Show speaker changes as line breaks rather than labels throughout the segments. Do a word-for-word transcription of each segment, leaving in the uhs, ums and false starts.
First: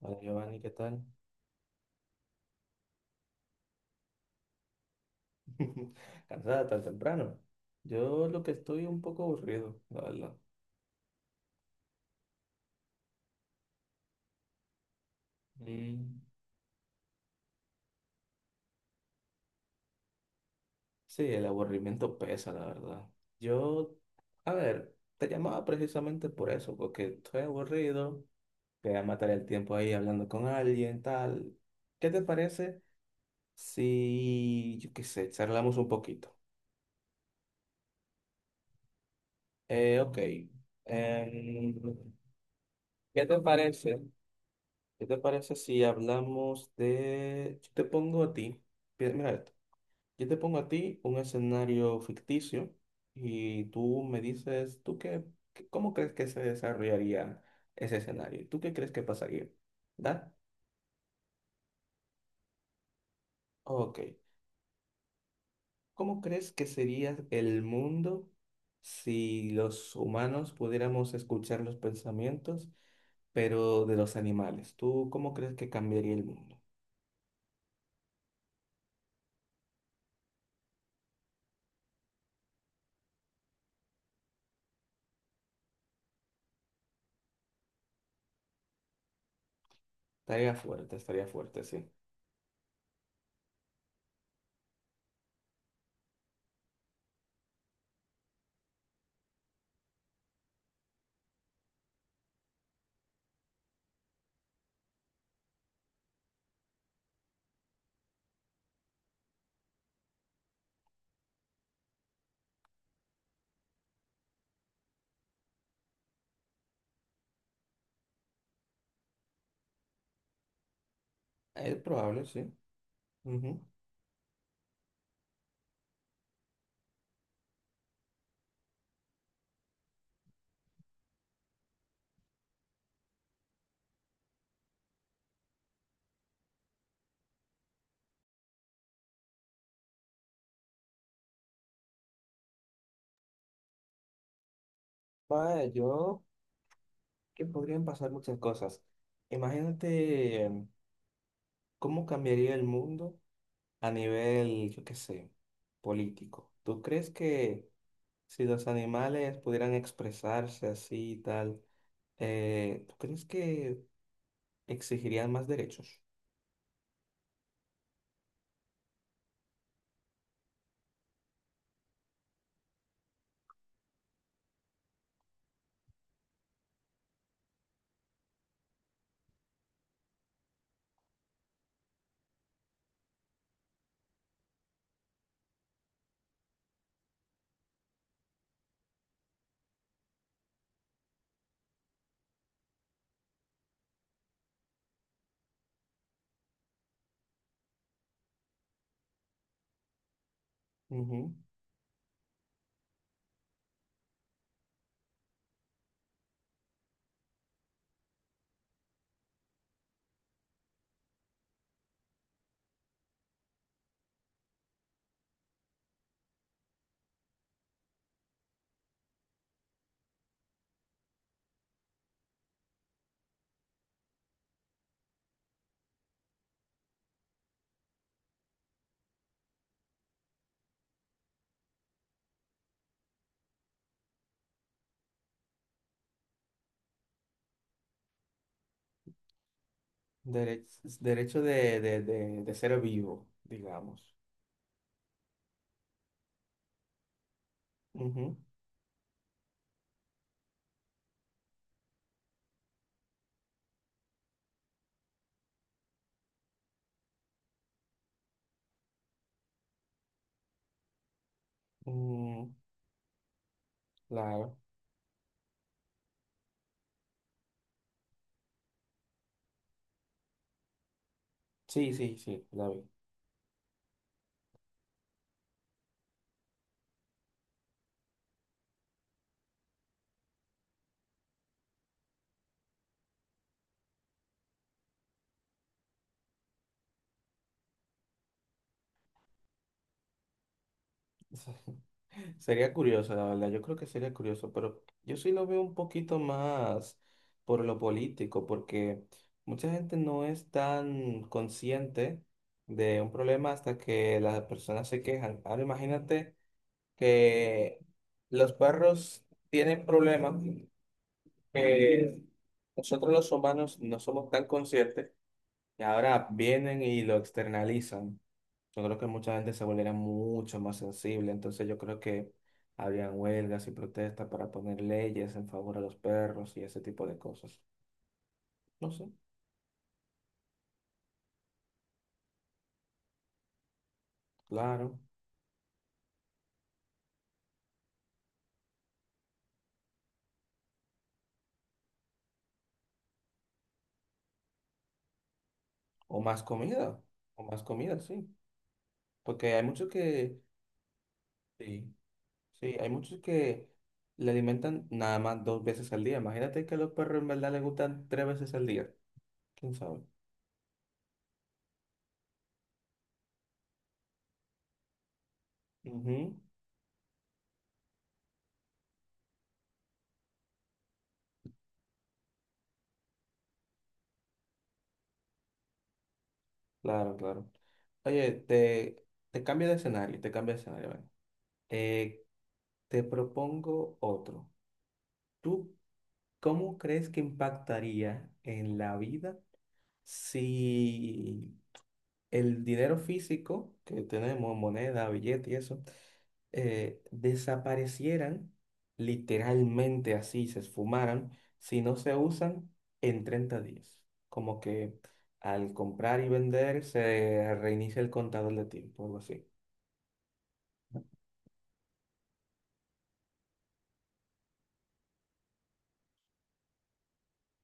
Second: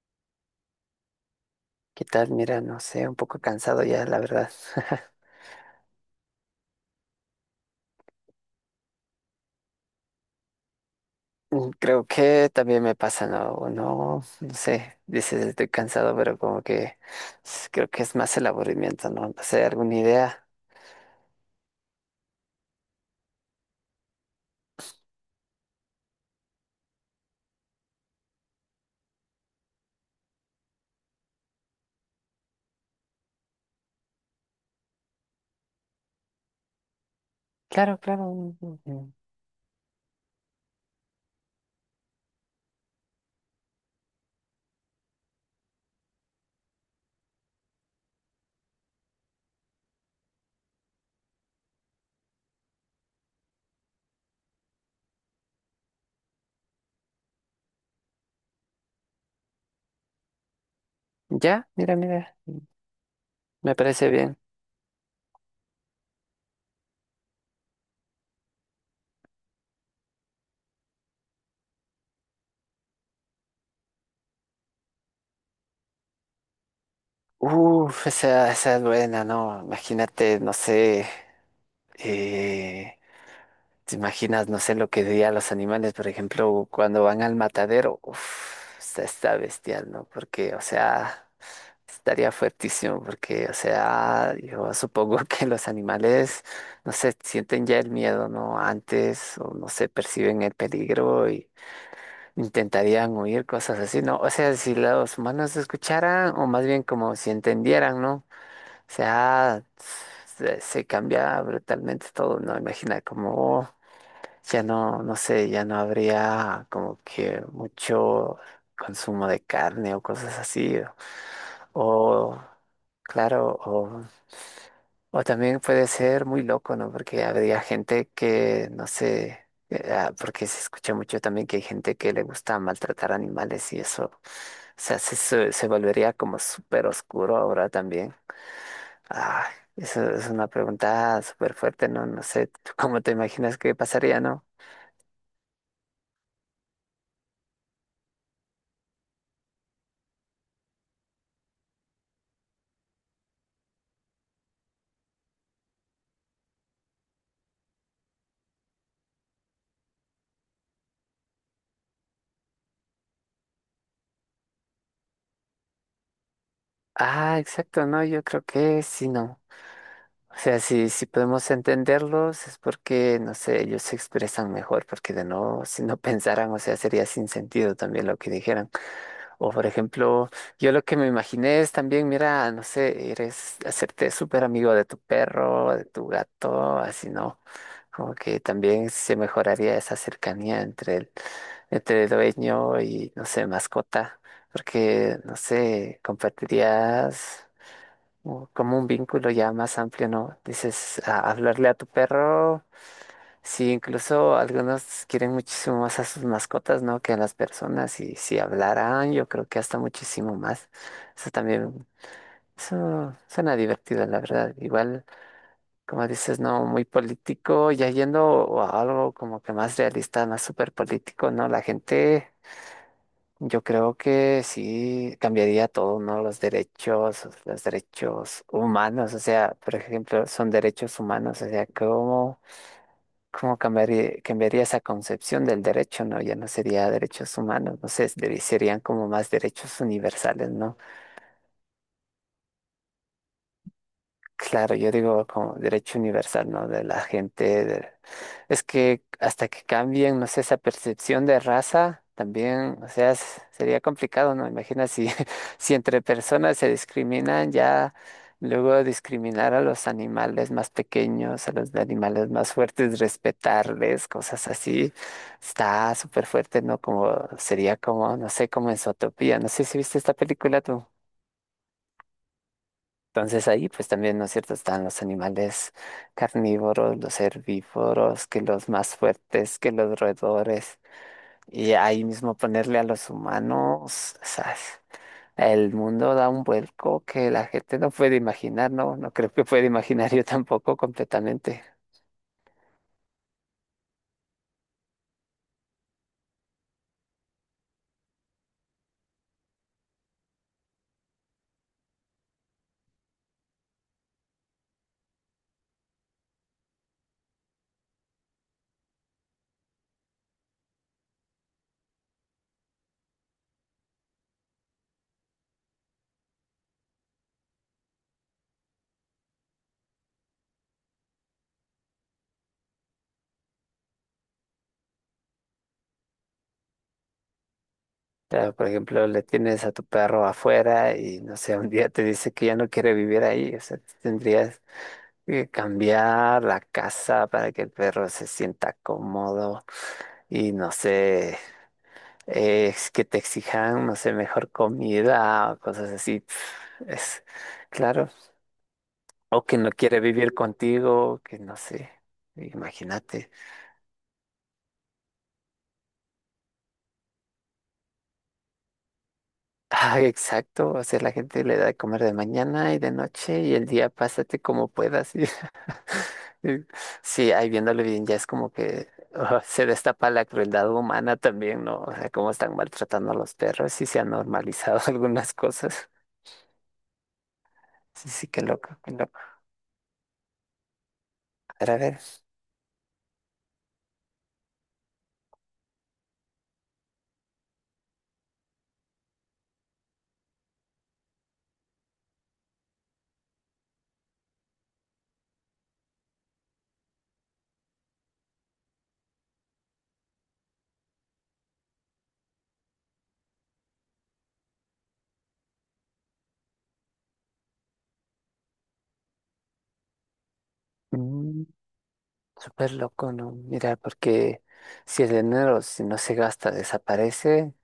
Hola Giovanni, ¿qué tal?
¿Qué tal? Mira, no sé, un poco cansado ya, la verdad.
Cansada tan temprano. Yo lo que estoy un poco aburrido, la verdad.
Mm, Creo que también me pasa, ¿no? O no, no sé, dices estoy cansado,
Mm.
pero como que s- creo que es más el aburrimiento, ¿no? No sé, alguna idea.
Sí, el aburrimiento pesa, la verdad. Yo, a ver, te llamaba precisamente por eso, porque estoy aburrido, quería matar el tiempo ahí hablando con alguien, tal. ¿Qué te parece si, yo qué sé, charlamos un poquito?
Claro, claro. Mm, mm, mm.
Eh, ok. em, ¿Qué te parece? ¿Qué te parece si hablamos de... Yo te pongo a ti, pi- mira esto, yo te pongo a ti un escenario ficticio y tú me dices, ¿tú qué, qué- cómo crees que se desarrollaría ese escenario? ¿Tú qué crees que pasaría? ¿Da?
Ya, mira, mira, me
Ok.
parece bien.
¿Cómo crees que sería el mundo si los humanos pudiéramos escuchar los pensamientos, pero de los animales? ¿Tú cómo crees que cambiaría el mundo?
Uf, esa, esa es buena, ¿no? Imagínate, no sé, eh, ¿te imaginas, no sé lo que dirían los animales, por ejemplo, cuando van al matadero? Uf, está, está bestial, ¿no?
Estaría
Porque, o
fuerte, estaría
sea,
fuerte, sí.
estaría fuertísimo, porque, o sea, yo supongo que los animales, no sé, sienten ya el miedo, ¿no? Antes, o no sé, perciben el peligro y intentarían huir, cosas así, ¿no? O sea, si los humanos escucharan, o más bien como si entendieran, ¿no? O sea, se, se cambia brutalmente todo, ¿no? Imagina como... Ya no, no sé, ya no habría como que mucho consumo de carne o cosas así.
Es probable,
O,
sí.
claro,
Ujú.
o, o también puede ser muy loco, ¿no? Porque habría gente que, no sé, eh, ah, porque se escucha mucho también que hay gente que le gusta maltratar animales y eso, o sea, se, se, se volvería como súper oscuro ahora también. Ah, eso es una pregunta súper fuerte, ¿no? No sé, ¿tú cómo te imaginas que pasaría, no?
Vaya, yo que podrían pasar muchas cosas. Imagínate em, cómo cambiaría el mundo a nivel, yo qué sé, político. ¿Tú crees que si los animales pudieran expresarse así y tal, eh, ¿tú crees que exigirían más derechos?
Ah, exacto, no, yo creo que sí, no. O sea, si, si podemos entenderlos es porque, no sé, ellos se expresan mejor, porque de no, si no pensaran, o sea, sería sin sentido también lo que dijeran. O por ejemplo, yo lo que me imaginé es también, mira, no sé, eres hacerte súper amigo de tu perro, de tu gato, así no. Como que también se mejoraría esa cercanía entre el, entre el dueño y, no sé, mascota, porque, no sé, compartirías o como un vínculo ya más amplio, ¿no? Dices, a-
Ujú.
hablarle a tu perro, sí, incluso algunos quieren muchísimo más a sus mascotas, ¿no? Que a las personas, y si hablaran, yo creo que hasta muchísimo más. Eso también, eso suena divertido, la verdad. Igual, como dices, no, muy político, ya yendo a algo como que más realista, más súper político, ¿no? La gente... Yo creo que sí cambiaría todo, ¿no? Los derechos, los derechos humanos, o sea, por ejemplo, son derechos humanos, o sea, ¿cómo, cómo cambiaría, cambiaría esa concepción del derecho, no? Ya no sería derechos humanos, no sé, deri- serían como más derechos universales,
Dere-
¿no?
derecho de, de, de, de ser vivo, digamos.
Claro, yo digo como derecho universal, ¿no? De la gente. de-
Ujú.
Es que hasta que cambien, no sé, esa percepción de raza, también, o sea, es- sería complicado, ¿no? Imagina si, si entre personas se discriminan, ya luego discriminar a los animales más pequeños, a los animales más
Mm,
fuertes, respetarles, cosas
claro.
así, está súper fuerte, ¿no? Como sería como, no sé, como en Zootopía. No sé si viste esta película tú.
Sí, sí, sí, la vi.
Entonces ahí pues también, ¿no es cierto?, están los animales carnívoros, los herbívoros, que los más fuertes, que los roedores. Y ahí mismo ponerle a los humanos, ¿sabes? El mundo da un vuelco que la gente no puede imaginar, ¿no? No creo que pueda imaginar yo tampoco completamente.
Sería curioso, la verdad. Yo creo que sería curioso, pero yo sí lo veo un poquito más por lo político, porque mucha gente no es tan consciente de un problema hasta que las personas se quejan. Ahora imagínate que los perros tienen problemas que nosotros los humanos no somos tan conscientes y ahora vienen y lo externalizan. Yo creo que mucha gente se volviera mucho más sensible, entonces yo creo que habrían huelgas y protestas para poner leyes en favor a los perros y ese tipo de cosas.
Pero, por
No sé,
ejemplo, le tienes a tu perro afuera y, no sé, un día te dice que ya no quiere vivir ahí. O sea, tendrías
claro.
que cambiar la casa para que el perro se sienta cómodo. Y no sé, es que te exijan, no sé, mejor comida o cosas
O
así. pf,
más comida,
Es
o más comida,
claro.
sí.
O
Porque
que
hay
no
muchos
quiere vivir
que,
contigo, que no sé.
sí, sí, hay muchos
Imagínate.
que le alimentan nada más dos veces al día. Imagínate que a los perros en verdad les gustan tres veces al día. ¿Quién sabe?
Ah, exacto. O sea, la gente le da de comer de mañana y de noche y el día pásate como puedas. y-
Ujú.
y Sí, ahí viéndolo bien, ya es como que ah, se destapa la crueldad humana también, ¿no? O sea, cómo están maltratando a los perros y se han normalizado algunas cosas.
Claro, claro.
Sí, sí,
Oye,
qué loco, qué
te,
loco.
te cambio de escenario, te cambio de escenario. Ven.
Pero a ver.
Eh, Te propongo otro. ¿Tú cómo crees que impactaría en la vida si el dinero físico que tenemos, moneda, billete y eso, eh, desaparecieran literalmente así, se esfumaran, si no se usan en treinta días? Como que al comprar y vender se reinicia el contador de tiempo, algo así.
Mm, Súper loco, ¿no? Mira, porque si el dinero si no se gasta, desaparece,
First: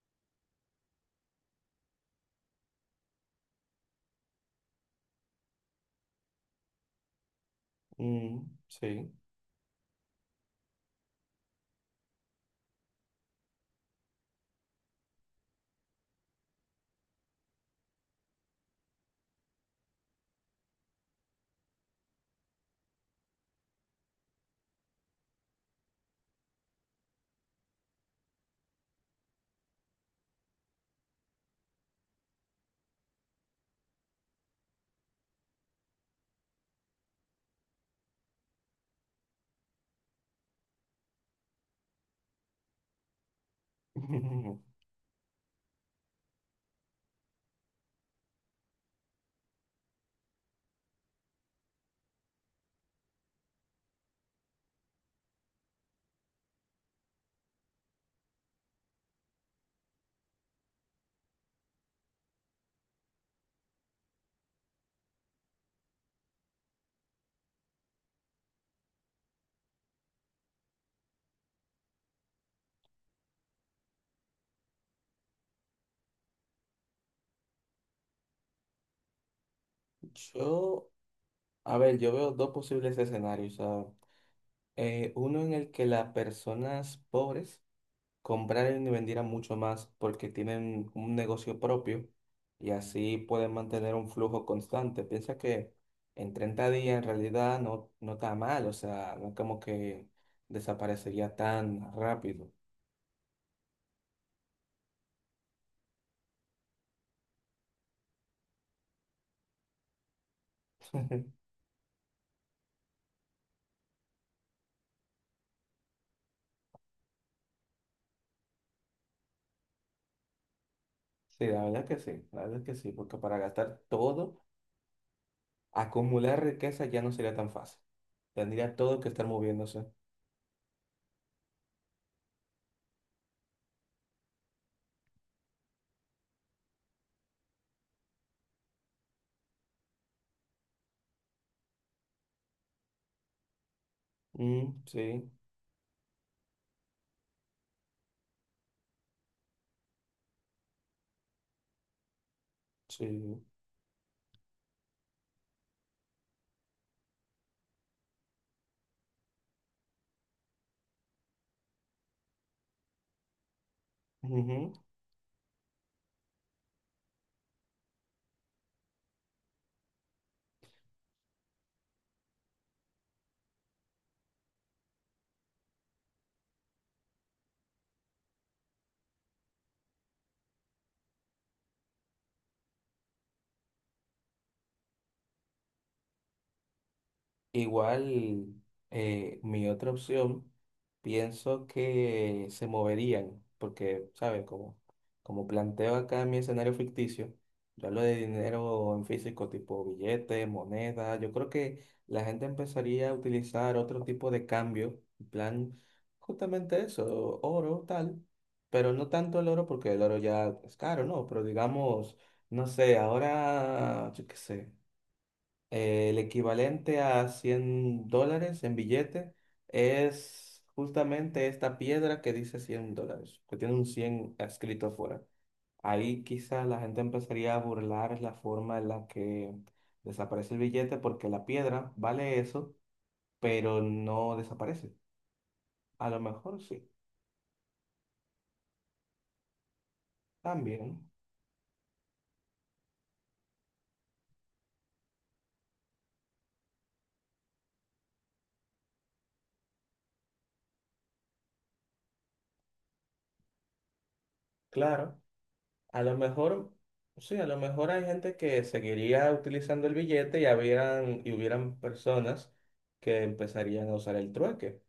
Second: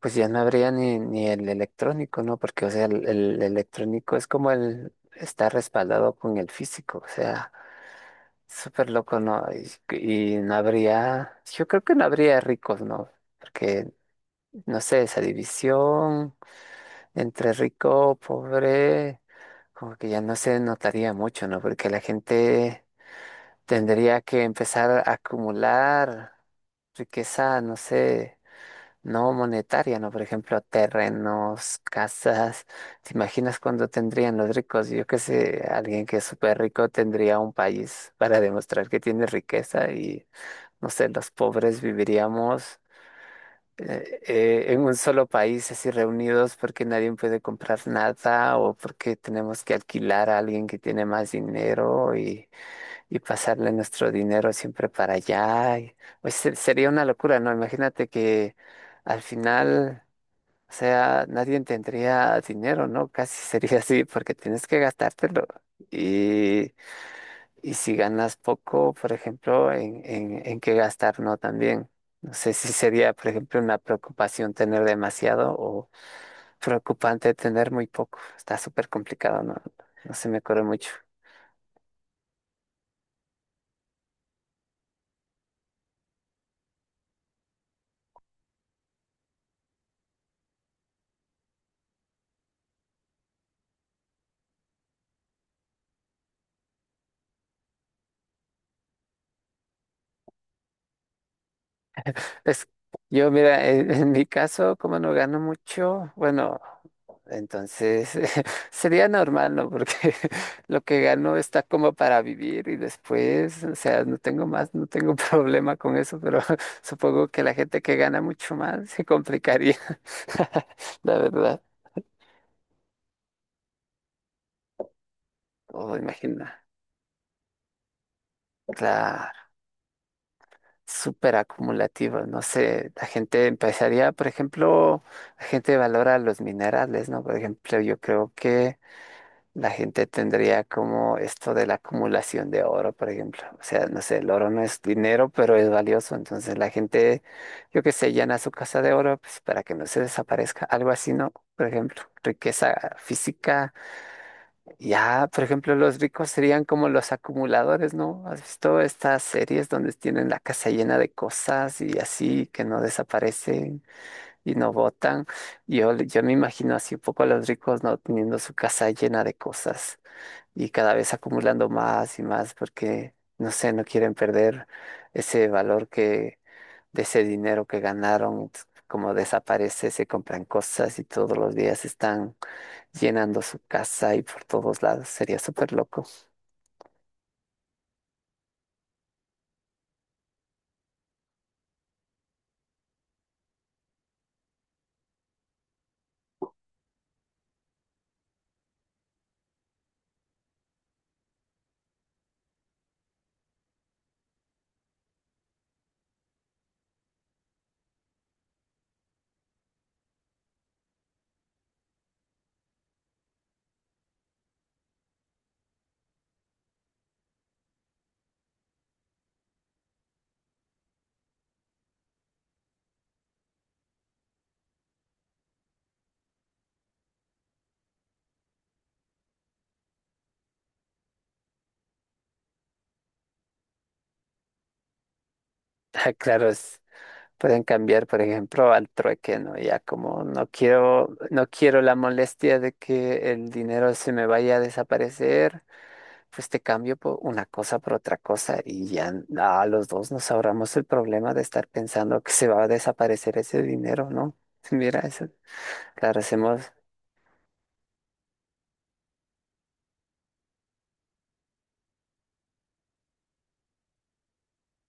pues ya no habría ni, ni el electrónico, ¿no? Porque, o sea, el, el electrónico es como el está respaldado con el físico, o sea,
Mm,
súper
sí.
loco, ¿no? Y, y no habría, yo creo que no habría ricos, ¿no? Porque, no sé, esa división entre rico, pobre, como que ya no se notaría mucho, ¿no? Porque la gente tendría que empezar a acumular riqueza, no sé, no monetaria, ¿no? Por ejemplo, terrenos, casas. ¿Te imaginas cuándo tendrían los ricos? Yo qué sé, alguien que es súper rico tendría un país para demostrar que tiene riqueza y, no sé, los pobres viviríamos eh, eh, en un solo país así reunidos porque nadie puede comprar nada o porque tenemos que alquilar a alguien que tiene más dinero y pasarle nuestro dinero siempre para allá. Y- pues se- sería una locura, ¿no? Imagínate que al final, o sea, nadie tendría dinero, ¿no? Casi sería así, porque tienes que gastártelo. Y, y si ganas poco, por ejemplo, en, en, en qué gastar, ¿no? También. No sé si sería, por ejemplo, una preocupación tener demasiado o preocupante tener muy poco. Está súper complicado, ¿no? No se me ocurre mucho.
Yo A ver, yo veo dos posibles escenarios. O sea, eh, uno en el que las personas pobres compraran y vendieran mucho más porque tienen un negocio propio y así pueden mantener un flujo constante. Piensa que en treinta días en realidad no, no está mal, o sea, no es como que desaparecería tan rápido.
Es, yo, mira, en, en mi caso, como no gano mucho, bueno, entonces sería normal, ¿no? Porque lo que gano está como para vivir y después, o sea, no tengo más, no tengo problema con eso, pero supongo que la gente que gana mucho más se complicaría, la
Sí,
verdad.
la verdad que sí, la verdad que sí, porque para gastar todo,
Oh,
acumular
imagina,
riqueza ya no sería tan fácil. Tendría todo que estar
claro,
moviéndose.
súper acumulativo, no sé, la gente empezaría, por ejemplo, la gente valora los minerales, ¿no? Por ejemplo, yo creo que la gente tendría como esto de la acumulación de oro, por ejemplo. O sea, no sé, el oro no es
Mm,
dinero,
sí,
pero es valioso. Entonces la gente, yo qué sé, llena su casa de oro pues, para que no se desaparezca. Algo así, ¿no? Por ejemplo, riqueza
sí.
física. Ya, por ejemplo, los ricos serían como los acumuladores, ¿no? ¿Has visto estas series donde tienen la casa llena de cosas y así que no desaparecen y no
Ujú.
botan? Yo, yo me imagino así un poco a los ricos, ¿no? Teniendo su casa llena de cosas y cada vez acumulando más y más porque, no sé, no quieren perder ese valor que de ese dinero que ganaron, ts- como desaparece, se compran cosas y todos los días están llenando su casa y por todos lados. Sería súper loco.
Igual, eh, mi otra opción, pienso que se moverían, porque, ¿sabes? Como, como planteo acá mi escenario ficticio, yo hablo de dinero en físico, tipo billetes, monedas, yo creo que la gente empezaría a utilizar otro tipo de cambio, en plan, justamente eso, oro, tal, pero no tanto el oro, porque el oro ya es caro, ¿no? Pero digamos, no sé, ahora, yo qué sé. Eh, el equivalente a cien dólares en billete es justamente esta piedra que dice cien dólares, que tiene un cien escrito afuera. Ahí quizá la gente empezaría a burlar la forma en la que desaparece el billete porque la piedra vale eso, pero no desaparece. A
Ah,
lo
claro,
mejor
es-
sí,
pueden cambiar, por ejemplo, al trueque, ¿no? Ya como no
también,
quiero, no quiero la molestia de que el dinero se me vaya a desaparecer. Pues te cambio por una cosa por otra cosa y ya a los dos nos ahorramos el problema de estar pensando que se va a desaparecer ese dinero, ¿no? Mira,
claro.
eso,
A lo
claro,
mejor,
hacemos,
sí, a lo mejor hay gente que seguiría utilizando el billete y habrían, y hubieran personas que empezarían a usar el trueque.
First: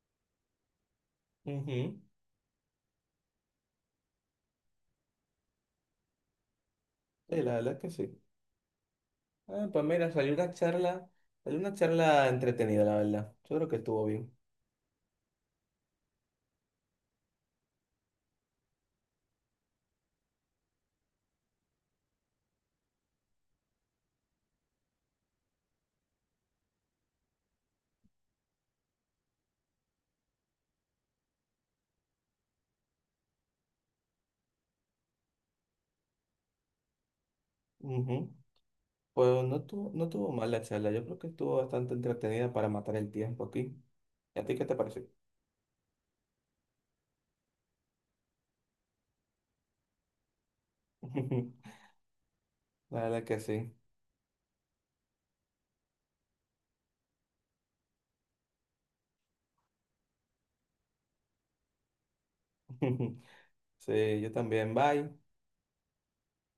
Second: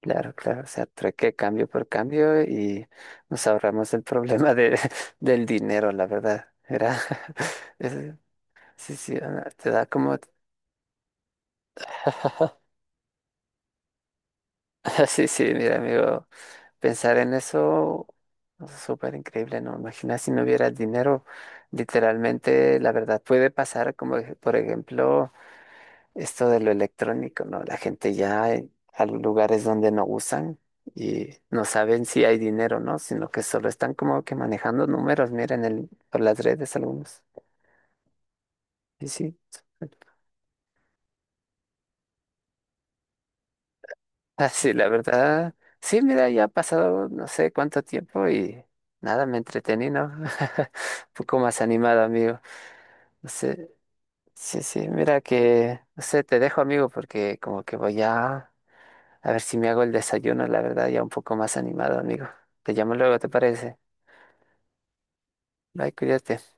claro, claro, o sea, trueque cambio por
Ujú.
cambio y nos ahorramos el problema de, del dinero, la verdad, era,
Sí, la verdad que
es-
sí.
sí, sí, ah,
Ah,
te
pues
da
mira,
como,
salió una charla, salió una charla entretenida, la verdad. Yo creo que estuvo bien.
sí, sí, mira, amigo. Pensar en eso es súper increíble, ¿no? Imagina si no hubiera dinero. Literalmente, la verdad, puede pasar como, ej- por ejemplo, esto de lo electrónico, ¿no? La gente ya eh, a los lugares donde no usan y no saben si hay dinero, ¿no? Sino que solo están como que manejando números, miren, el, por las redes algunos.
Ujú.
Y sí,
Pues no tuvo, no tuvo mal la charla. Yo creo que estuvo bastante entretenida para matar el tiempo aquí. ¿Y a
ah,
ti qué
sí,
te
la
pareció?
verdad. Sí, mira, ya ha pasado no sé cuánto tiempo y nada, me entretení, ¿no? Un poco más animado, amigo.
La verdad que
Sí,
sí.
sí, sí, mira que, no sé, te dejo amigo porque como que voy a, a, ver si me hago el desayuno, la verdad, ya un poco más animado, amigo. Te llamo luego, ¿te parece?
Sí, yo también. Bye.
Bye, cuídate.